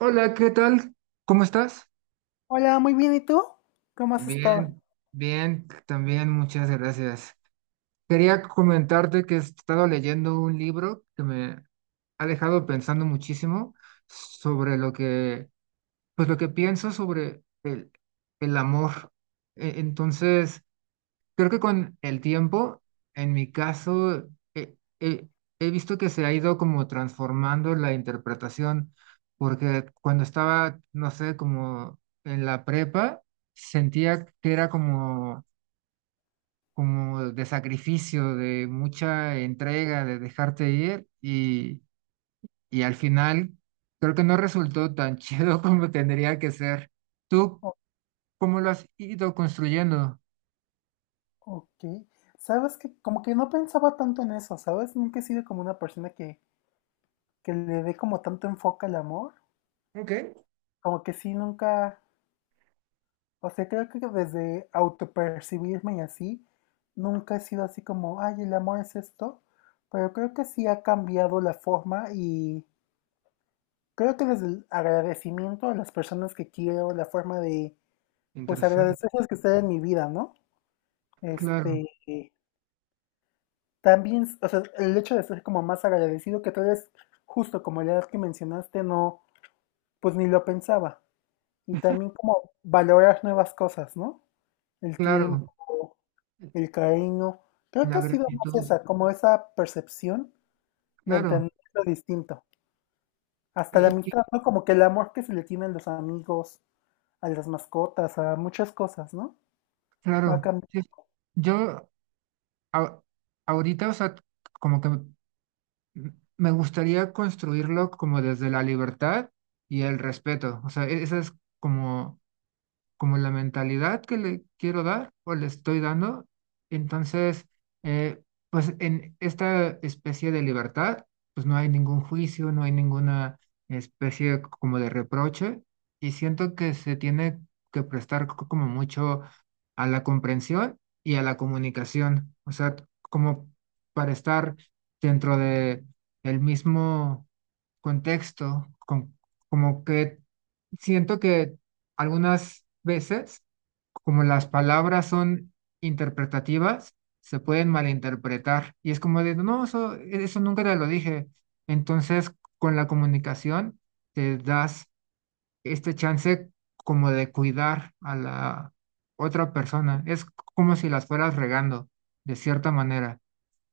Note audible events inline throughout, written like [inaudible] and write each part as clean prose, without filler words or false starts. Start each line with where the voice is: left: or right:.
right: Hola, ¿qué tal? ¿Cómo estás?
left: Hola, muy bien, ¿y tú? ¿Cómo has estado?
right: Bien, bien, también muchas gracias. Quería comentarte que he estado leyendo un libro que me ha dejado pensando muchísimo sobre pues lo que pienso sobre el amor. Entonces, creo que con el tiempo, en mi caso, he visto que se ha ido como transformando la interpretación, porque cuando estaba, no sé, como en la prepa, sentía que era como de sacrificio, de mucha entrega, de dejarte ir, y al final creo que no resultó tan [laughs] chido como tendría que ser. ¿Tú
left: O-
right: cómo lo has ido construyendo?
left: ok, sabes que como que no pensaba tanto en eso, ¿sabes? Nunca he sido como una persona que le dé como tanto enfoque al amor,
right: Ok.
left: como que sí, nunca, o sea, creo que desde autopercibirme y así, nunca he sido así como, ay, el amor es esto, pero creo que sí ha cambiado la forma y creo que desde el agradecimiento a las personas que quiero, la forma pues
right: Interesante.
left: agradecerles que estén en mi vida, ¿no?
right: Claro,
left: Este... También, o sea, el hecho de ser como más agradecido, que tal vez justo como la edad que mencionaste, no, pues ni lo pensaba. Y también como valorar nuevas cosas, ¿no? El
right: claro.
left: tiempo, el cariño. Creo
right: La
left: que ha sido más
right: gratitud,
left: esa, como esa percepción de
right: claro,
left: entender lo distinto. Hasta la
right: eh,
left: amistad,
right: que-
left: ¿no? Como que el amor que se le tiene a los amigos, a las mascotas, a muchas cosas, ¿no? Va
right: claro.
left: cambiando.
right: Sí. Yo a- ahorita, o sea, como que me gustaría construirlo como desde la libertad y el respeto. O sea, esa es como como la mentalidad que le quiero dar o le estoy dando. Entonces, eh, pues en esta especie de libertad, pues no hay ningún juicio, no hay ninguna especie como de reproche y siento que se tiene que prestar como mucho a la comprensión y a la comunicación, o sea, como para estar dentro de el mismo contexto, como que siento que algunas veces, como las palabras son interpretativas, se pueden malinterpretar y es como de, no, eso nunca te lo dije. Entonces, con la comunicación te das este chance como de cuidar a la otra persona. Es como si las fueras regando, de cierta manera.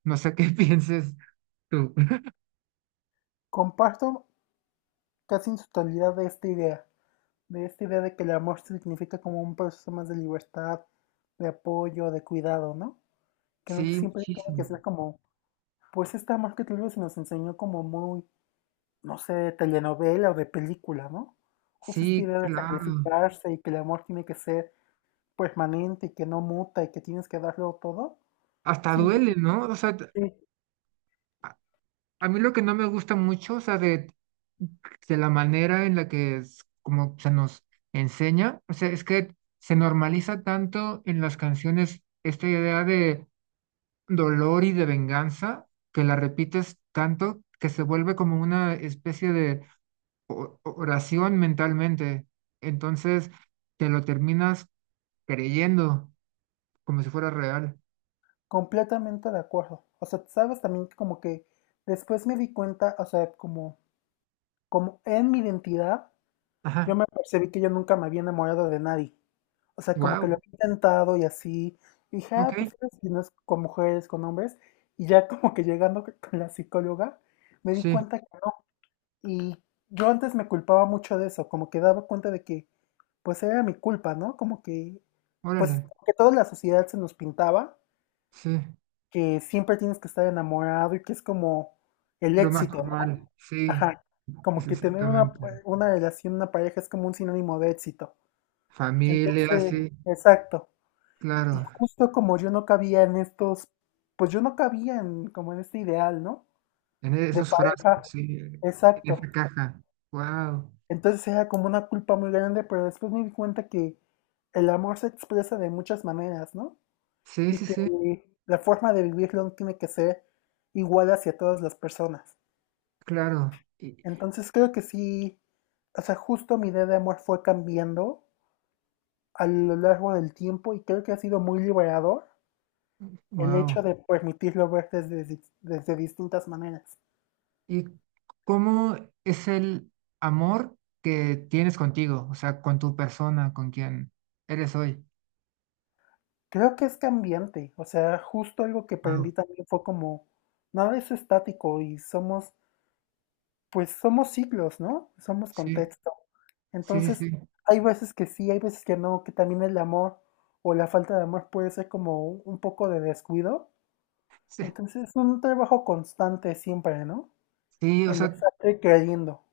right: No sé qué [laughs] pienses tú.
left: Comparto casi en su totalidad de esta idea. De esta idea de que el amor significa como un proceso más de libertad, de apoyo, de cuidado, ¿no? Que no
right: Sí,
left: siempre tiene que
right: muchísimo.
left: ser como, pues este amor que tal vez se nos enseñó como muy, no sé, de telenovela o de película, ¿no? Justo esta
right: Sí,
left: idea de
right: claro.
left: sacrificarse y que el amor tiene que ser permanente y que no muta y que tienes que darlo todo,
right: Hasta
left: siento
right: duele,
left: que
right: ¿no? O sea,
left: sí,
right: a, a mí lo que no me gusta mucho, o sea, de la manera en la que es, como se nos enseña, o sea, es que se normaliza tanto en las canciones esta idea de dolor y de venganza, que la repites tanto que se vuelve como una especie de oración mentalmente. Entonces, te lo terminas creyendo como si fuera real.
left: completamente de acuerdo. O sea, sabes también que como que después me di cuenta, o sea, como, como en mi identidad, yo
right: Ajá.
left: me percibí que yo nunca me había enamorado de nadie. O sea, como que lo
right: Wow.
left: había intentado y así. Y dije, ah,
right: Ok.
left: pues sabes si no es con mujeres, con hombres. Y ya como que llegando [laughs] con la psicóloga, me di
right: Sí.
left: cuenta que no. Y yo antes me culpaba mucho de eso, como que daba cuenta de que, pues era mi culpa, ¿no? Como que, pues,
right: Órale.
left: como que toda la sociedad se nos pintaba,
right: Sí.
left: que siempre tienes que estar enamorado y que es como el
right: Lo más
left: éxito, ¿no?
right: normal, sí,
left: Ajá.
right: es
left: Como que tener
right: exactamente.
left: una relación, una pareja es como un sinónimo de éxito.
right: Familia,
left: Entonces,
right: sí,
left: exacto. Y
right: claro.
left: justo como yo no cabía en estos, pues yo no cabía en como en este ideal, ¿no?
right: En
left: De
right: esos frascos,
left: pareja,
right: sí, en
left: exacto.
right: esa caja. Wow.
left: Entonces era como una culpa muy grande, pero después me di cuenta que el amor se expresa de muchas maneras, ¿no?
right: Sí,
left: Y
right: sí, sí,
left: que la forma de vivirlo no tiene que ser igual hacia todas las personas.
right: claro. Y,
left: Entonces creo que sí, o sea, justo mi idea de amor fue cambiando a lo largo del tiempo y creo que ha sido muy liberador el
right: wow.
left: hecho de permitirlo ver desde, desde distintas maneras.
right: ¿Y cómo es el amor que tienes contigo? O sea, con tu persona, con quien eres hoy.
left: Creo que es cambiante, o sea, justo algo que
right: Wow.
left: aprendí también fue como, nada es estático y somos, pues somos ciclos, ¿no? Somos
right: Sí,
left: contexto.
right: sí,
left: Entonces,
right: sí, sí.
left: hay veces que sí, hay veces que no, que también el amor o la falta de amor puede ser como un poco de descuido.
right: Sí,
left: Entonces, es un trabajo constante siempre, ¿no?
right: sí, o
left: El
right: sea,
left: estar creyendo.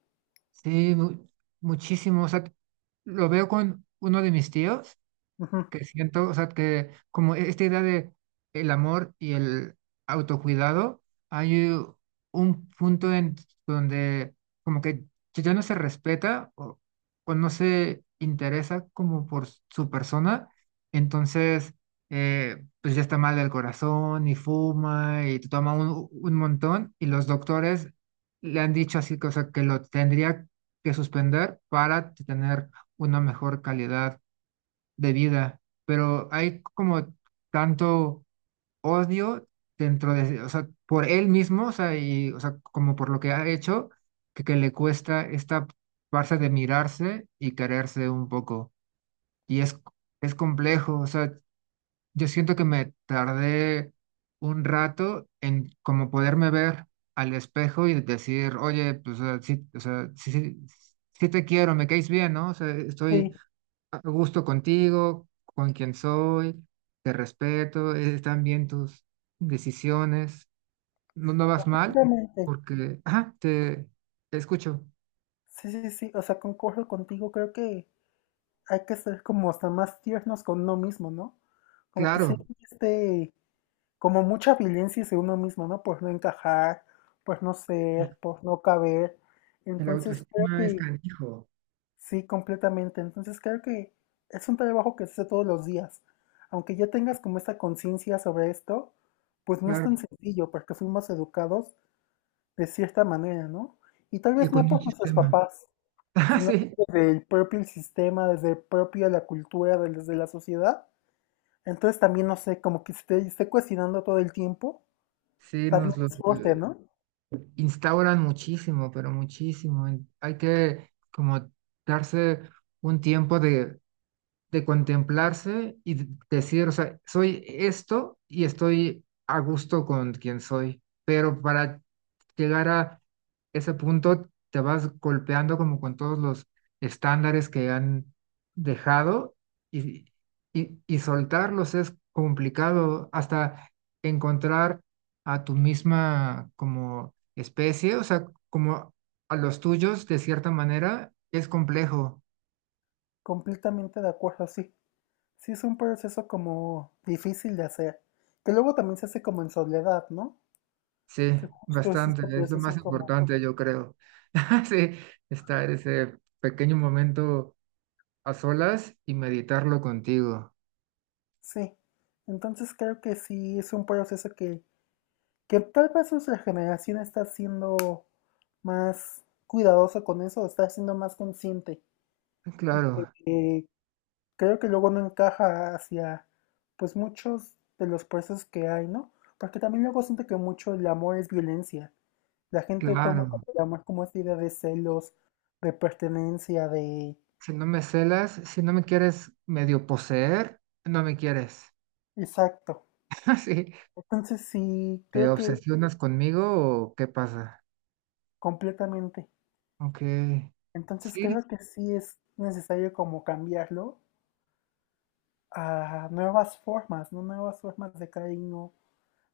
right: sí, muchísimo. O sea, lo veo con uno de mis tíos.
left: Ujú.
right: Que siento, o sea, que como esta idea de el amor y el autocuidado, hay un punto en donde como que ya no se respeta o no se interesa como por su persona, entonces pues ya está mal del corazón y fuma y toma un montón y los doctores le han dicho así, que, o sea, que lo tendría que suspender para tener una mejor calidad de vida, pero hay como tanto odio dentro de, o sea, por él mismo, o sea, y, o sea, como por lo que ha hecho, que le cuesta esta parte de mirarse y quererse un poco. Y es, es complejo, o sea, yo siento que me tardé un rato en como poderme ver al espejo y decir, oye, pues, o sea, sí, o sea, sí te quiero, me caes bien, ¿no? O sea, estoy
left: Sí,
right: a gusto contigo, con quien soy, te respeto, están bien tus decisiones, no vas mal,
left: exactamente.
right: porque, ajá, te escucho.
left: Sí, sí, sí, o sea, concuerdo contigo, creo que hay que ser como hasta más tiernos con uno mismo, ¿no? Como que sí,
right: Claro,
left: este, como mucha violencia hacia uno mismo, ¿no? Por no encajar, por no ser, por no caber.
right: el
left: Entonces creo
right: autoestima es
left: que
right: canijo,
left: sí, completamente. Entonces creo que es un trabajo que se hace todos los días. Aunque ya tengas como esta conciencia sobre esto, pues no es
right: claro,
left: tan sencillo porque fuimos educados de cierta manera, ¿no? Y tal
right: y
left: vez
right: con
left: no
right: un
left: por nuestros
right: sistema.
left: papás
right: [laughs] Ah,
left: sino que
right: sí,
left: desde el propio sistema, desde el propio la cultura, desde la sociedad. Entonces también, no sé, como que esté, esté cuestionando todo el tiempo,
right: sí,
left: también
right: nos lo
left: es fuerte, ¿no?
right: instauran muchísimo, pero muchísimo. Hay que como darse un tiempo de contemplarse y decir, o sea, soy esto y estoy a gusto con quien soy, pero para llegar a ese punto te vas golpeando como con todos los estándares que han dejado y, y soltarlos es complicado hasta encontrar a tu misma como especie, o sea, como a los tuyos de cierta manera es complejo.
left: Completamente de acuerdo, sí. Sí es un proceso como difícil de hacer, que luego también se hace como en soledad, ¿no?
right: Sí,
left: Que justo es
right: bastante,
left: este
right: es lo más
left: proceso como,
right: importante, yo creo. [laughs] Sí, estar ese pequeño momento a solas y meditarlo contigo.
left: sí. Entonces creo que sí es un proceso que tal vez nuestra generación está siendo más cuidadoso con eso, está siendo más consciente,
right: Ah, claro,
left: eh, creo que luego no encaja hacia pues muchos de los procesos que hay, ¿no? Porque también luego siento que mucho el amor es violencia. La gente toma
right: claro.
left: como el amor como esta idea de celos, de pertenencia, de...
right: Si no me celas, si no me quieres medio poseer, no me quieres.
left: Exacto.
right: [laughs] Sí,
left: Entonces sí,
right: ¿te
left: creo que
right: obsesionas conmigo o qué pasa?
left: completamente.
right: Ok,
left: Entonces
right: sí,
left: creo que sí es necesario como cambiarlo a nuevas formas, ¿no? Nuevas formas de cariño,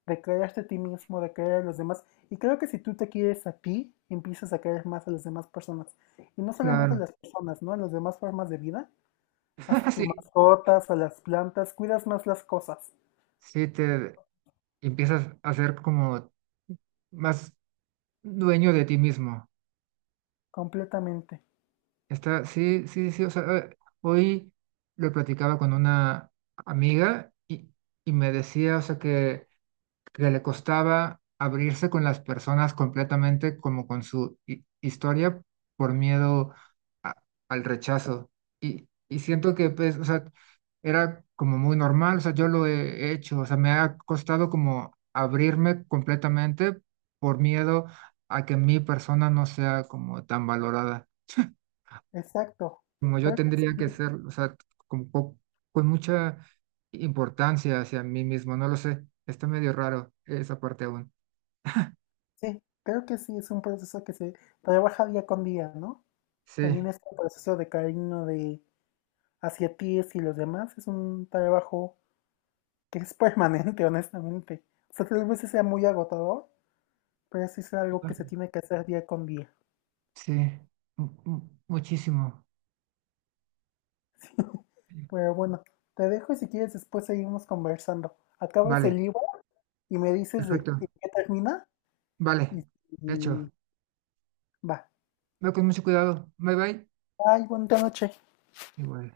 left: declararte a ti mismo, de querer a los demás. Y creo que si tú te quieres a ti, empiezas a querer más a las demás personas. Y no solamente a
right: claro.
left: las personas, ¿no? A las demás formas de vida. Hasta
right: [laughs]
left: tus
right: Sí,
left: mascotas, a las plantas, cuidas más las cosas.
right: sí, te empiezas a ser como más dueño de ti mismo.
left: Completamente.
right: Está, sí, sí, sí, o sea, hoy lo platicaba con una amiga y me decía, o sea, que le costaba abrirse con las personas completamente como con su historia por miedo a- al rechazo. Y siento que, pues, o sea, era como muy normal, o sea, yo lo he hecho, o sea, me ha costado como abrirme completamente por miedo a que mi persona no sea como tan valorada
left: Exacto.
right: como yo
left: Creo que
right: tendría que
left: sí,
right: ser, o sea, con, po- con mucha importancia hacia mí mismo, no lo sé, está medio raro esa parte aún.
left: sí. Creo que sí, es un proceso que se trabaja día con día, ¿no? También
right: Sí,
left: este proceso de cariño de hacia ti y los demás es un trabajo que es permanente, [laughs] honestamente. O sea, tal vez sea muy agotador, pero sí es algo que se tiene que hacer día con día.
right: sí, muchísimo.
left: [laughs] Pero bueno, te dejo y si quieres después seguimos conversando. Acabas
right: Vale,
left: el libro y me dices de qué
right: perfecto,
left: termina
right: vale,
left: y, y
right: hecho.
left: va.
right: Ve con mucho cuidado, bye bye.
left: Bye, bonita noche.
right: Igual.